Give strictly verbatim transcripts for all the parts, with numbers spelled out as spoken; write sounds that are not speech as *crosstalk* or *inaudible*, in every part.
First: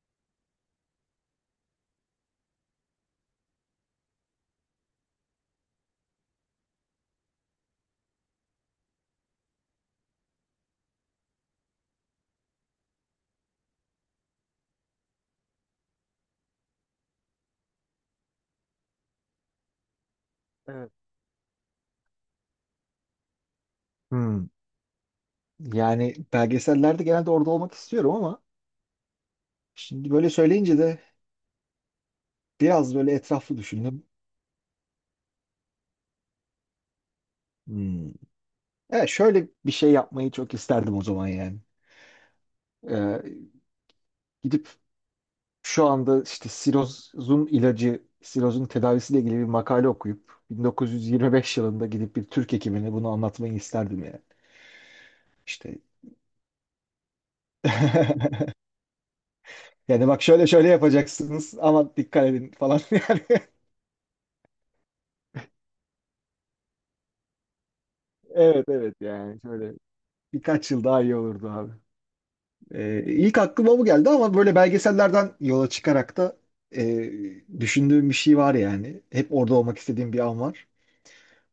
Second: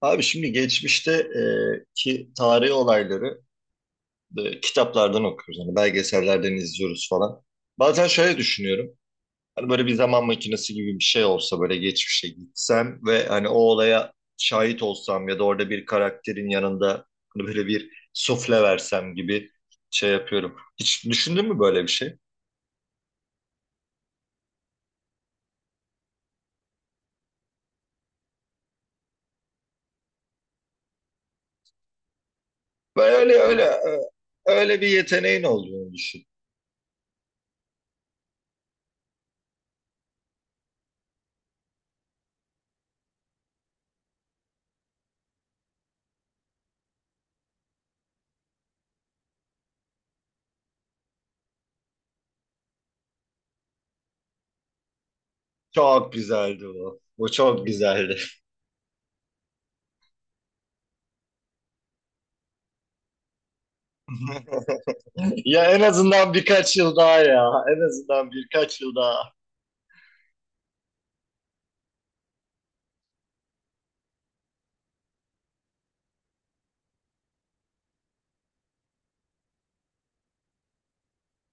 Abi şimdi geçmişte e, ki tarihi olayları e, kitaplardan okuyoruz. Hani belgesellerden izliyoruz falan. Bazen şöyle düşünüyorum. Hani böyle bir zaman makinesi gibi bir şey olsa böyle geçmişe gitsem ve hani o olaya şahit olsam ya da orada bir karakterin yanında hani böyle bir sufle versem gibi şey yapıyorum. Evet. Hiç düşündün mü böyle bir şey? Hmm. Yani belgesellerde genelde orada olmak istiyorum ama şimdi böyle söyleyince de biraz böyle Böyle etraflı öyle e, düşündüm. öyle bir yeteneğin olduğunu düşün. Hmm. Evet, şöyle bir şey yapmayı çok isterdim o zaman yani. Ee, Gidip şu anda işte sirozun ilacı, sirozun tedavisiyle ilgili bir makale okuyup bin dokuz yüz yirmi beş yılında gidip bir Türk hekimine bunu anlatmayı isterdim yani. İşte Çok güzeldi bu. Bu çok güzeldi. *laughs* yani bak şöyle şöyle yapacaksınız ama dikkat edin falan *laughs* yani. *laughs* Ya en azından birkaç yıl daha ya. En azından Evet, birkaç yıl evet, daha. yani şöyle birkaç yıl daha iyi olurdu abi. Ee, ilk aklıma bu geldi ama böyle belgesellerden yola çıkarak da e, düşündüğüm bir şey var yani. Hep orada olmak istediğim bir an var.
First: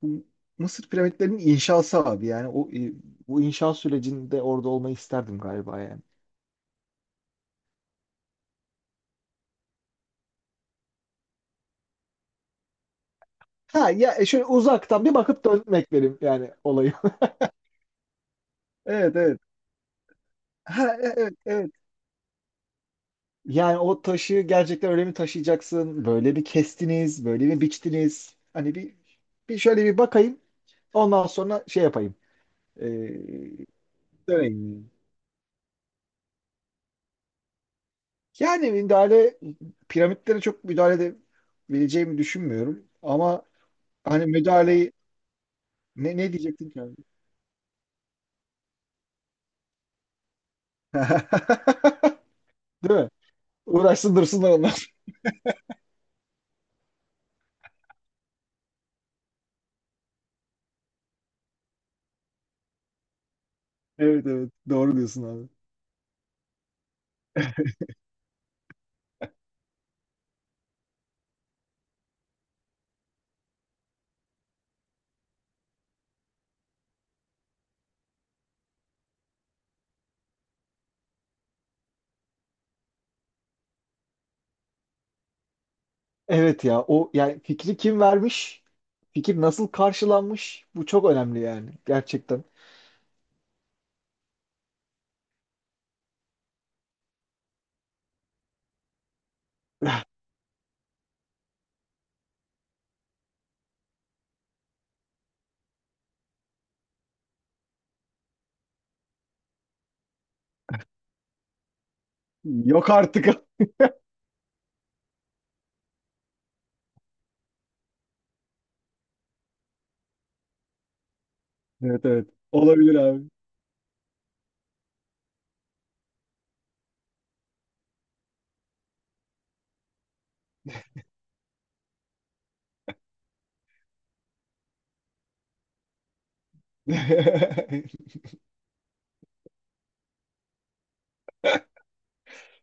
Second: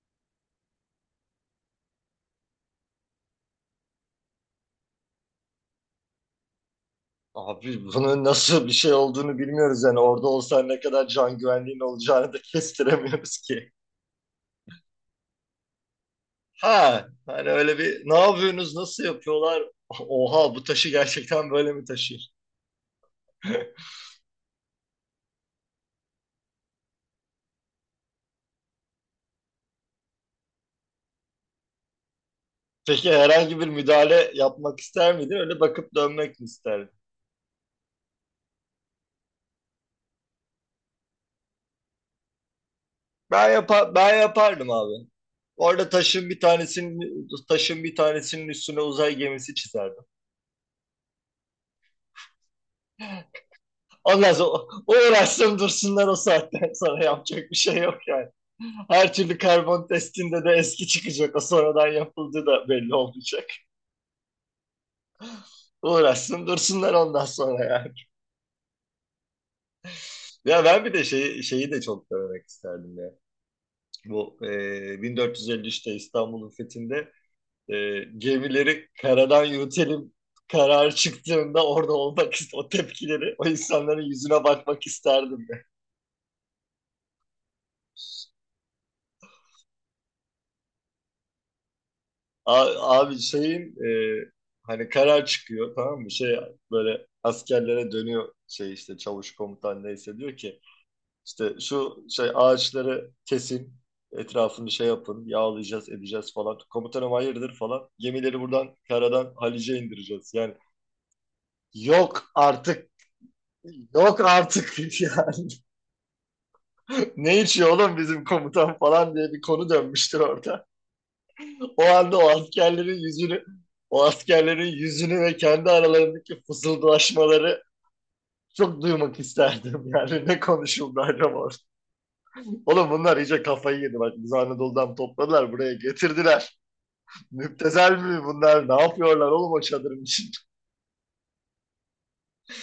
Bu Mısır piramitlerinin inşası abi yani o e, bu inşa sürecinde orada olmayı isterdim galiba yani. Abi bunun nasıl bir şey olduğunu bilmiyoruz yani. Orada olsan ne kadar can güvenliğin olacağını da *laughs* kestiremiyoruz ki. Ha ya, e, şöyle uzaktan bir bakıp dönmek benim yani olayı. Ha, *laughs* hani öyle bir ne yapıyorsunuz, nasıl Evet, evet. yapıyorlar? *laughs* Oha bu taşı Ha, e- evet, gerçekten evet. böyle mi taşır? Yani *laughs* o taşı gerçekten öyle mi taşıyacaksın? Böyle bir kestiniz, böyle mi biçtiniz? Hani bir, bir şöyle bir bakayım. Ondan sonra şey yapayım. Peki herhangi bir müdahale yapmak Yani ister miydin? Öyle bakıp dönmek mi isterdin? Yani müdahale piramitlere çok müdahale edebileceğimi düşünmüyorum. Ama Ben yapar, ben hani yapardım müdahaleyi abi. Orada ne, taşın ne bir diyecektin ki abi? tanesinin taşın bir tanesinin üstüne uzay gemisi çizerdim. *laughs* Değil mi? Uğraşsın Ondan sonra dursunlar o onlar. o *laughs* uğraşsın dursunlar o saatten sonra yapacak bir şey yok yani. Her türlü karbon testinde de eski çıkacak. O sonradan yapıldığı da belli olmayacak. Evet, evet, doğru diyorsun abi. Uğraşsın dursunlar ondan sonra yani. Ya ben bir de şeyi, şeyi de çok denemek isterdim ya. Bu e, bin dört yüz elli üçte İstanbul'un fethinde, e, gemileri karadan yürütelim karar çıktığında orada olmak ist- o tepkileri, o insanların yüzüne bakmak isterdim. Evet ya, o yani fikri kim Ya. vermiş? Fikir nasıl karşılanmış? Bu çok önemli yani gerçekten. A- Abi şeyin, e, hani karar çıkıyor, tamam mı? Şey, böyle askerlere dönüyor, şey işte çavuş, komutan neyse, diyor ki işte şu şey ağaçları kesin, etrafını şey yapın, yağlayacağız edeceğiz falan. Komutanım hayırdır falan. Gemileri buradan karadan Halice indireceğiz. Yani yok artık, Yok artık. *laughs* yok artık. *laughs* Yani ne içiyor oğlum bizim komutan falan diye bir konu dönmüştür orada. O Evet, anda evet. o Olabilir askerlerin abi. yüzünü, o askerlerin yüzünü ve kendi aralarındaki fısıldaşmaları çok duymak isterdim. *laughs* Yani ne konuşuldu acaba orada? Oğlum bunlar iyice kafayı yedi. Bak biz, Anadolu'dan topladılar buraya getirdiler. Müptezel *laughs* mi bunlar? Ne yapıyorlar oğlum o çadırın içinde? *laughs*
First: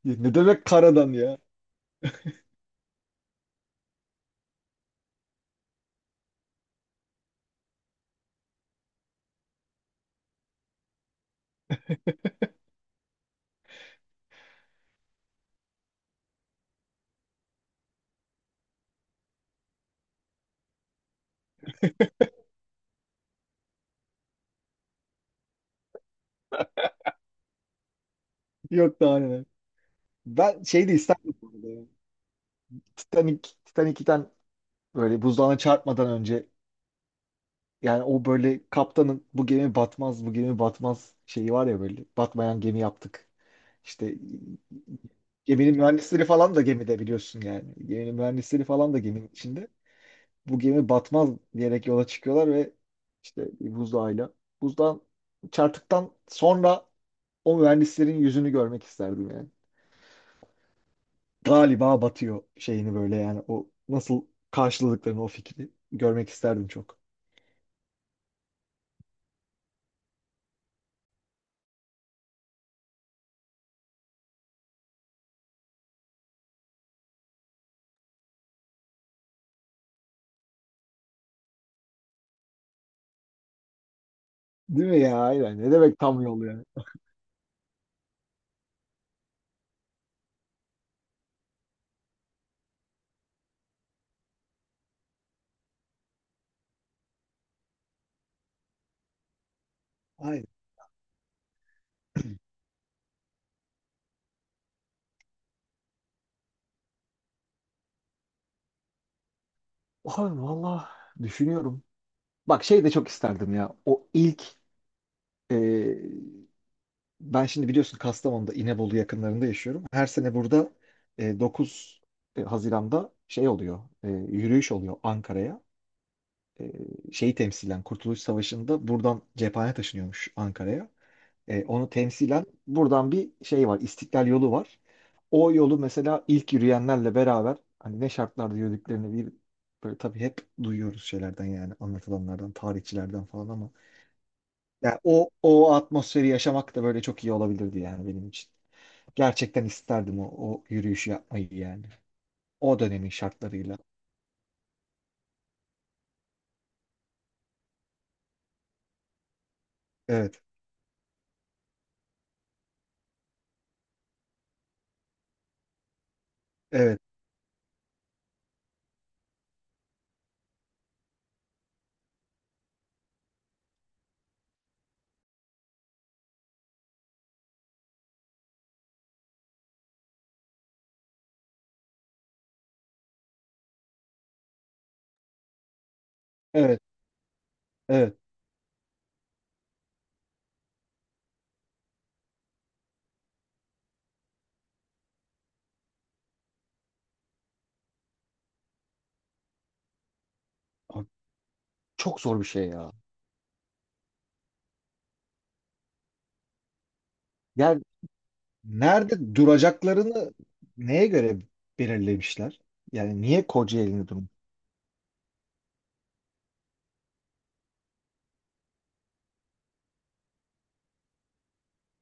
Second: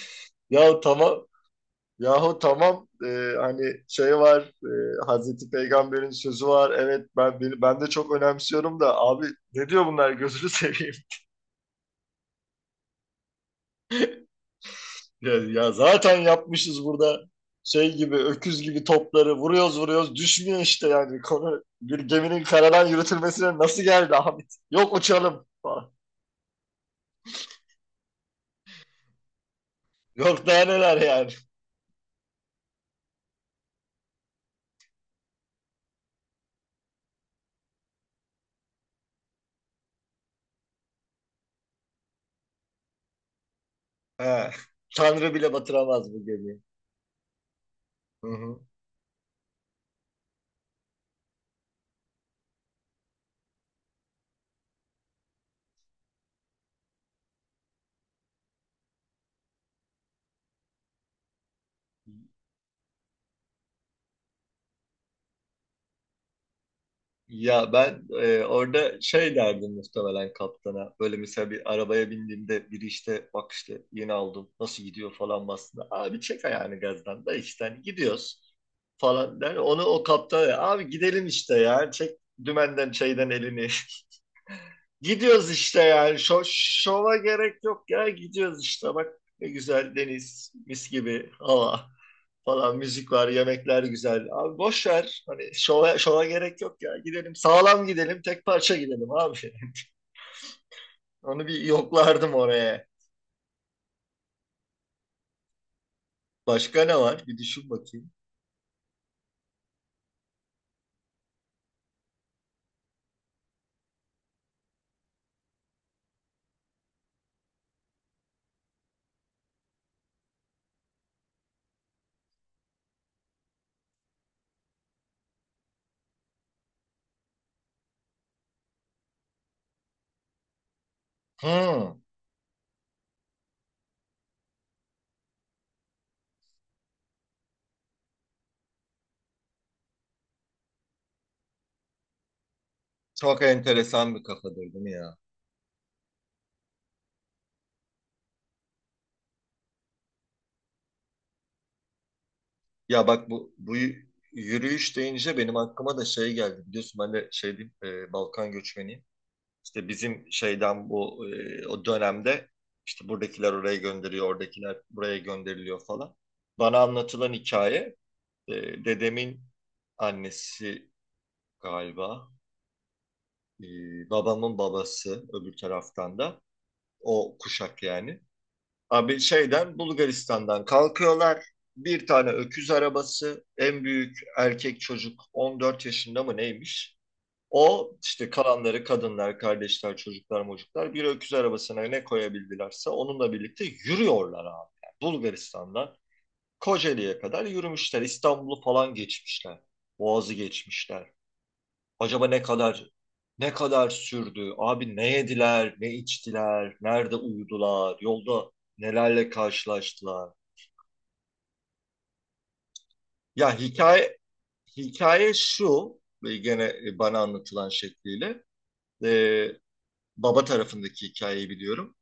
Ne demek Ya karadan tamam. ya? Yahu tamam. Ee, hani şey var, e, Hazreti Peygamber'in sözü var, evet, ben ben de çok önemsiyorum da abi, ne diyor bunlar gözünü seveyim. Ya, ya zaten yapmışız burada şey gibi, öküz gibi topları vuruyoruz vuruyoruz düşmüyor işte, yani konu bir geminin karadan yürütülmesine nasıl geldi Ahmet? Yok uçalım falan. Yok daha neler. Yok Ben daha şey de neler yani. isterdim bu arada ya. Titanic, Titanic'ten böyle buzdağına çarpmadan önce yani o böyle kaptanın "Bu gemi batmaz, bu gemi batmaz" şeyi var ya, böyle batmayan gemi yaptık. İşte He. Tanrı bile geminin batıramaz bu mühendisleri falan gemiyi. da gemide biliyorsun yani. Geminin Hı hı. mühendisleri falan da geminin içinde. Bu gemi batmaz diyerek yola çıkıyorlar ve işte bir buzdağıyla. Buzdağın çarptıktan sonra o mühendislerin yüzünü görmek isterdim yani. Galiba batıyor şeyini böyle yani o nasıl karşıladıklarını o fikri görmek isterdim çok. Ya ben e, orada şey derdim muhtemelen kaptana. Böyle mesela bir arabaya bindiğimde biri işte bak işte yeni aldım nasıl gidiyor falan basında. Abi çek ayağını gazdan da işte hani gidiyoruz falan der. Onu o kaptana, "Ya abi gidelim işte ya, çek dümenden şeyden elini." Değil *laughs* mi ya? Gidiyoruz Aynen. Ne işte demek yani. tam Şo, yol yani? şova gerek yok ya, gidiyoruz işte, bak ne güzel deniz, mis gibi hava falan, müzik var, yemekler güzel. Abi boş ver. Hani şova, şova gerek yok ya. Gidelim sağlam gidelim, tek parça gidelim abi. *laughs* Aynen. Onu bir yoklardım oraya. Başka ne var? Bir düşün bakayım. Abi valla düşünüyorum. Bak şey de çok isterdim ya. O ilk, e, ben şimdi biliyorsun Kastamonu'da İnebolu yakınlarında yaşıyorum. Her sene burada e, dokuz e, Haziran'da şey oluyor. E, yürüyüş oluyor Ankara'ya. E, Şeyi temsilen Kurtuluş Savaşı'nda buradan cephane taşınıyormuş Ankara'ya. E, onu Hmm, temsilen buradan bir şey var, İstiklal yolu var. O yolu mesela ilk yürüyenlerle beraber hani ne şartlarda yürüdüklerini bir böyle tabii hep duyuyoruz şeylerden yani anlatılanlardan, tarihçilerden çok falan ama enteresan bir kafadır değil mi yani ya? o o atmosferi yaşamak da böyle çok iyi olabilirdi yani benim için. Gerçekten isterdim o, o yürüyüşü yapmayı yani. O Ya dönemin bak, bu bu şartlarıyla. y- yürüyüş deyince benim aklıma da şey geldi. Biliyorsun ben de şey diyeyim, e, Balkan göçmeniyim. İşte bizim Evet, şeyden, bu e, o dönemde işte buradakiler oraya gönderiyor, oradakiler buraya gönderiliyor falan. Bana evet, anlatılan hikaye, e, dedemin annesi galiba. e, Babamın babası öbür taraftan da. O kuşak yani. Abi şeyden, Bulgaristan'dan kalkıyorlar. Bir tane öküz arabası. En büyük erkek çocuk on dört yaşında mı evet, neymiş? O evet. işte, kalanları kadınlar, kardeşler, çocuklar, mocuklar, bir öküz arabasına ne koyabildilerse onunla birlikte yürüyorlar abi. Yani Bulgaristan'dan Kocaeli'ye kadar yürümüşler. İstanbul'u falan geçmişler. Boğaz'ı geçmişler. Abi, çok Acaba zor ne bir şey kadar, ya. ne kadar sürdü? Abi ne yediler, ne içtiler, nerede uyudular, yolda nelerle Nerede karşılaştılar? duracaklarını neye göre belirlemişler? Yani niye Ya Kocaeli'nde hikaye durmuş? hikaye şu ve gene, e, bana anlatılan şekliyle e, baba tarafındaki hikayeyi biliyorum.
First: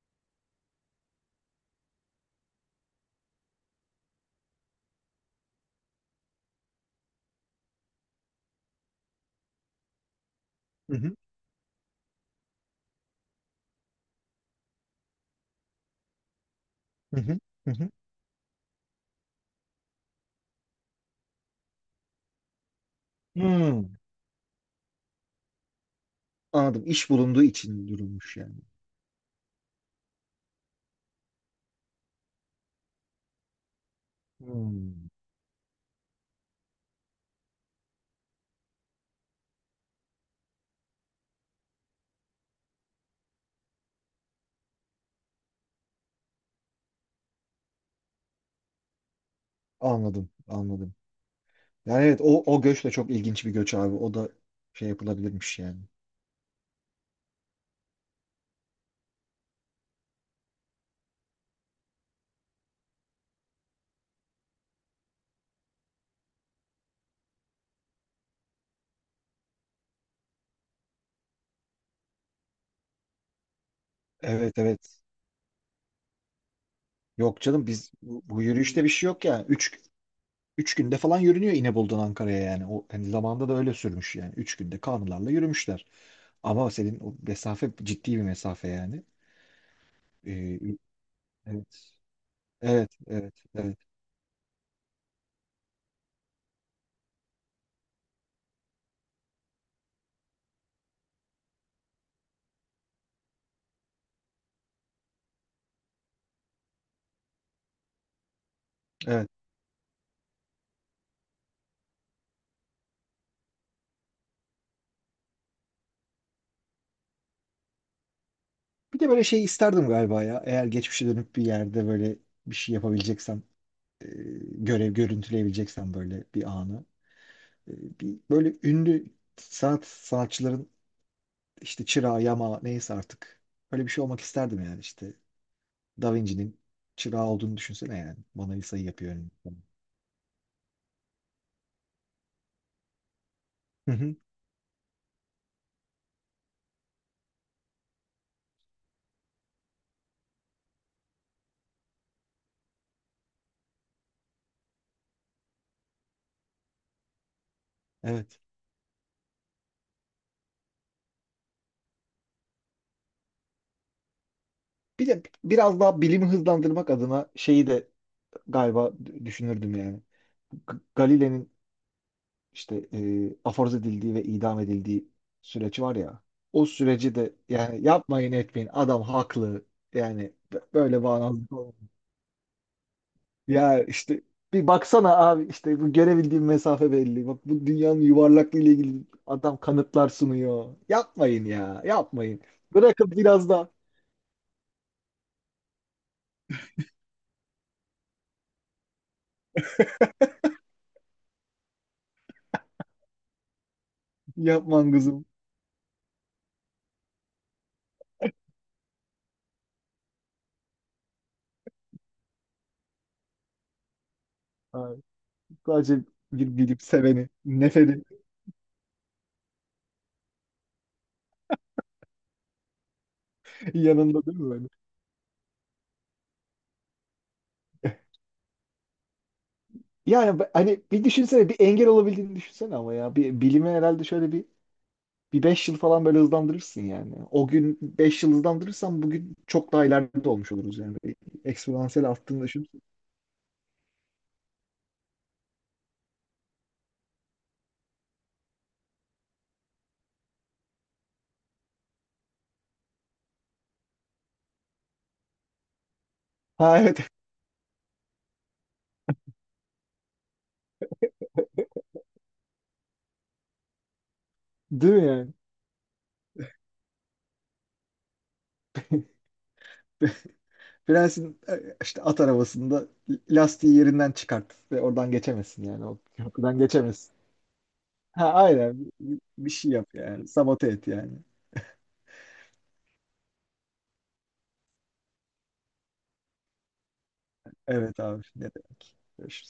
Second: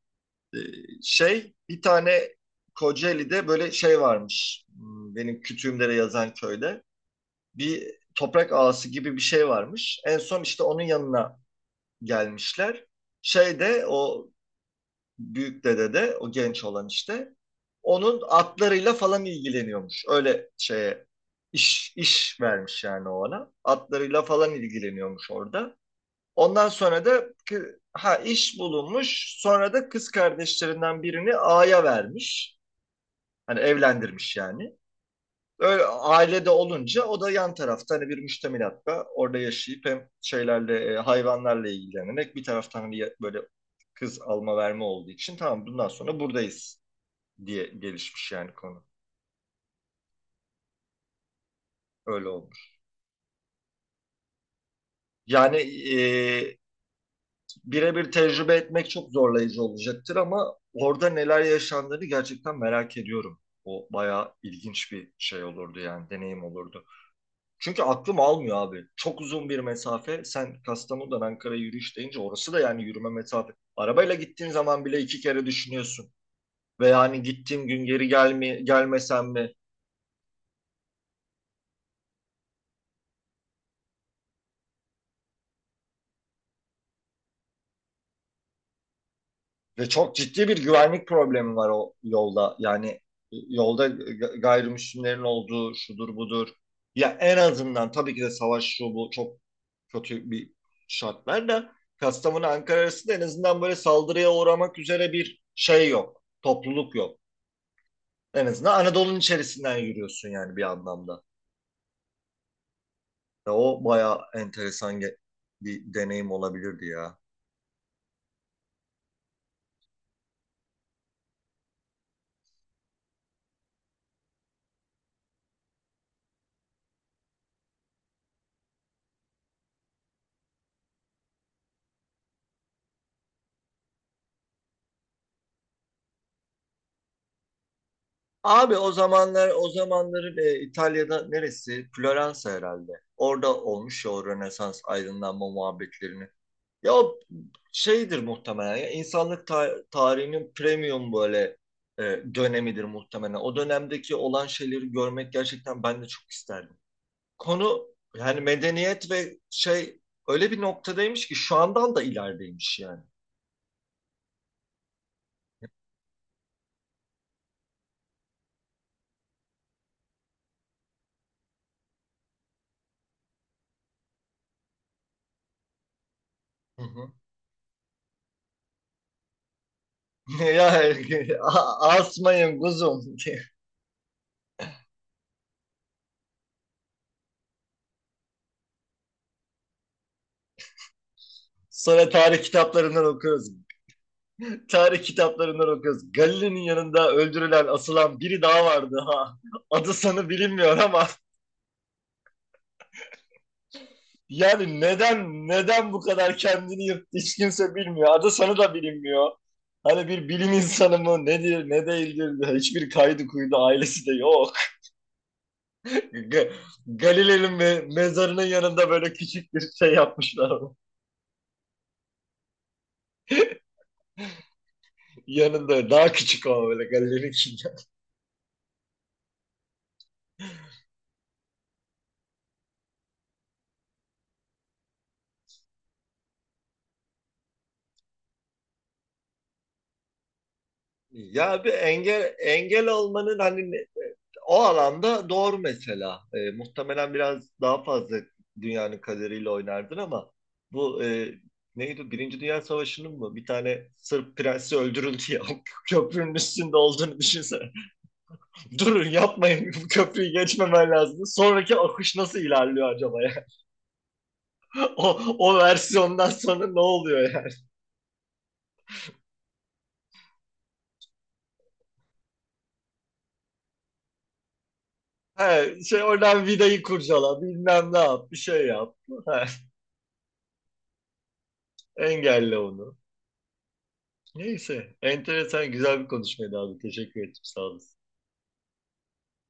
E, Şey, bir tane Kocaeli'de böyle şey varmış. Hmm. Benim kütüğümde yazan köyde bir toprak ağası gibi bir şey varmış. En son işte onun Hı hı, yanına gelmişler, şeyde o büyük dede de, o genç olan hı işte, hı, hı hı. onun atlarıyla falan ilgileniyormuş. Öyle şeye iş iş vermiş yani o ona. Hmm, Atlarıyla falan ilgileniyormuş orada. Ondan anladım. sonra İş da bulunduğu kı- için ha, durulmuş iş yani. bulunmuş. Sonra da kız kardeşlerinden birini ağaya vermiş. Hani evlendirmiş yani. Hmm, Öyle ailede olunca o da yan tarafta hani bir müştemilatta orada yaşayıp hem şeylerle, e, hayvanlarla ilgilenerek bir taraftan, hani böyle kız alma verme olduğu için tamam bundan sonra buradayız diye gelişmiş yani konu. anladım, anladım. Yani evet, Öyle o, o olmuş. göç de çok ilginç bir göç abi. O da şey Yani yapılabilirmiş yani. e, birebir tecrübe etmek çok zorlayıcı olacaktır ama orada neler yaşandığını gerçekten merak ediyorum. O bayağı ilginç bir şey olurdu, yani deneyim olurdu. Çünkü aklım almıyor abi. Çok uzun bir mesafe. Sen Kastamonu'dan Ankara'ya yürüyüş deyince orası da yani yürüme mesafe. Arabayla gittiğin Evet, zaman evet. bile iki kere düşünüyorsun. Ve yani Yok canım, gittiğim gün biz geri bu, bu gelme, yürüyüşte bir şey yok gelmesem ya. mi? Üç, üç günde falan yürünüyor İnebolu'dan Ankara'ya yani. O hani zamanda da öyle sürmüş yani. Üç günde kanılarla yürümüşler. Ama senin o mesafe ciddi bir mesafe yani. Ve çok ciddi Ee, bir güvenlik problemi var evet. o yolda. Yani Evet, evet, e, evet, yolda ga- gayrimüslimlerin olduğu şudur budur. Ya en azından tabii ki de savaş şu bu çok kötü bir şartlar da Kastamonu Ankara arasında en azından böyle saldırıya uğramak üzere bir şey yok. Topluluk yok. En azından Anadolu'nun evet. içerisinden yürüyorsun yani bir anlamda. Ya o bayağı enteresan ge- bir deneyim olabilirdi ya. Bir de böyle şey isterdim galiba ya. Eğer geçmişe dönüp bir yerde böyle bir şey yapabileceksem, e, görev görüntüleyebileceksem böyle bir anı. E, bir böyle ünlü sanat sanatçıların işte çırağı, yama neyse artık. Öyle bir şey olmak isterdim yani işte. Da Vinci'nin çırağı olduğunu düşünsene yani. Mona Abi Lisa'yı o yapıyor önünde. zamanlar, o zamanları e, İtalya'da neresi? Floransa herhalde. Orada Hı olmuş ya hı, o Rönesans aydınlanma muhabbetlerini. Ya o şeydir muhtemelen ya, insanlık ta- tarihinin premium böyle e, dönemidir muhtemelen. O dönemdeki olan şeyleri görmek gerçekten ben de çok isterdim. Konu evet. yani medeniyet ve şey öyle bir noktadaymış ki şu andan da ilerideymiş yani. Bir de biraz daha bilimi hızlandırmak adına şeyi de galiba d- düşünürdüm yani. G- Galile'nin işte, e, aforoz edildiği ve idam edildiği süreci var ya. O Hı hı. süreci de yani yapmayın etmeyin adam haklı. Yani *laughs* b- Ya böyle bağnazlık a- olmaz. asmayın kuzum. *laughs* Ya işte bir baksana abi, işte bu görebildiğim mesafe belli. Bak bu dünyanın yuvarlaklığı ile ilgili adam kanıtlar sunuyor. Yapmayın ya, Sonra yapmayın. tarih kitaplarından Bırakın biraz okuyoruz. da Tarih kitaplarından okuyoruz. Galile'nin yanında öldürülen, asılan biri daha vardı ha. Adı sanı bilinmiyor ama yani yapman kızım. neden neden bu kadar kendini yırttı hiç kimse bilmiyor. Adı sanı da bilinmiyor. Hani bir bilim insanı mı nedir ne değildir, hiçbir kaydı kuydu, ailesi de yok. Ay, sadece Ga- bir bilip seveni, Galile'nin me- neferi mezarının yanında böyle küçük bir şey yapmışlar *laughs* ama. *laughs* yanında değil mi böyle? Yanında daha küçük ama, böyle Galile'ninkinden. Yani b- hani bir düşünsene, bir engel olabildiğini düşünsene ama ya bir bilime herhalde şöyle bir Bir beş yıl falan böyle hızlandırırsın yani. O gün beş yıl hızlandırırsan bugün çok daha ileride olmuş oluruz yani. Ya bir Eksponansiyel engel arttığını düşün. engel olmanın hani o alanda doğru mesela. Ee, muhtemelen biraz daha fazla dünyanın kaderiyle oynardın ama bu e, neydi? Birinci Dünya Savaşı'nın mı? Bir tane Sırp prensi öldürüldü ya. *laughs* O köprünün üstünde Ha evet. olduğunu *laughs* düşünsene. *laughs* Durun, yapmayın. Bu köprüyü geçmemen lazım. Sonraki akış nasıl ilerliyor acaba ya? Değil mi O, yani? o versiyondan sonra ne oluyor yani? *laughs* Prensin, e, işte at arabasında lastiği yerinden çıkart ve oradan geçemezsin He, yani. O şey oradan köprüden vidayı geçemezsin. kurcala, bilmem ne yap, Ha bir şey aynen. yap. Bir He, bir şey yap yani. Sabote et yani. engelle onu. Neyse, enteresan güzel bir konuşmaydı abi. Teşekkür ederim, sağ olasın. Evet abi. Ne demek. Görüşürüz.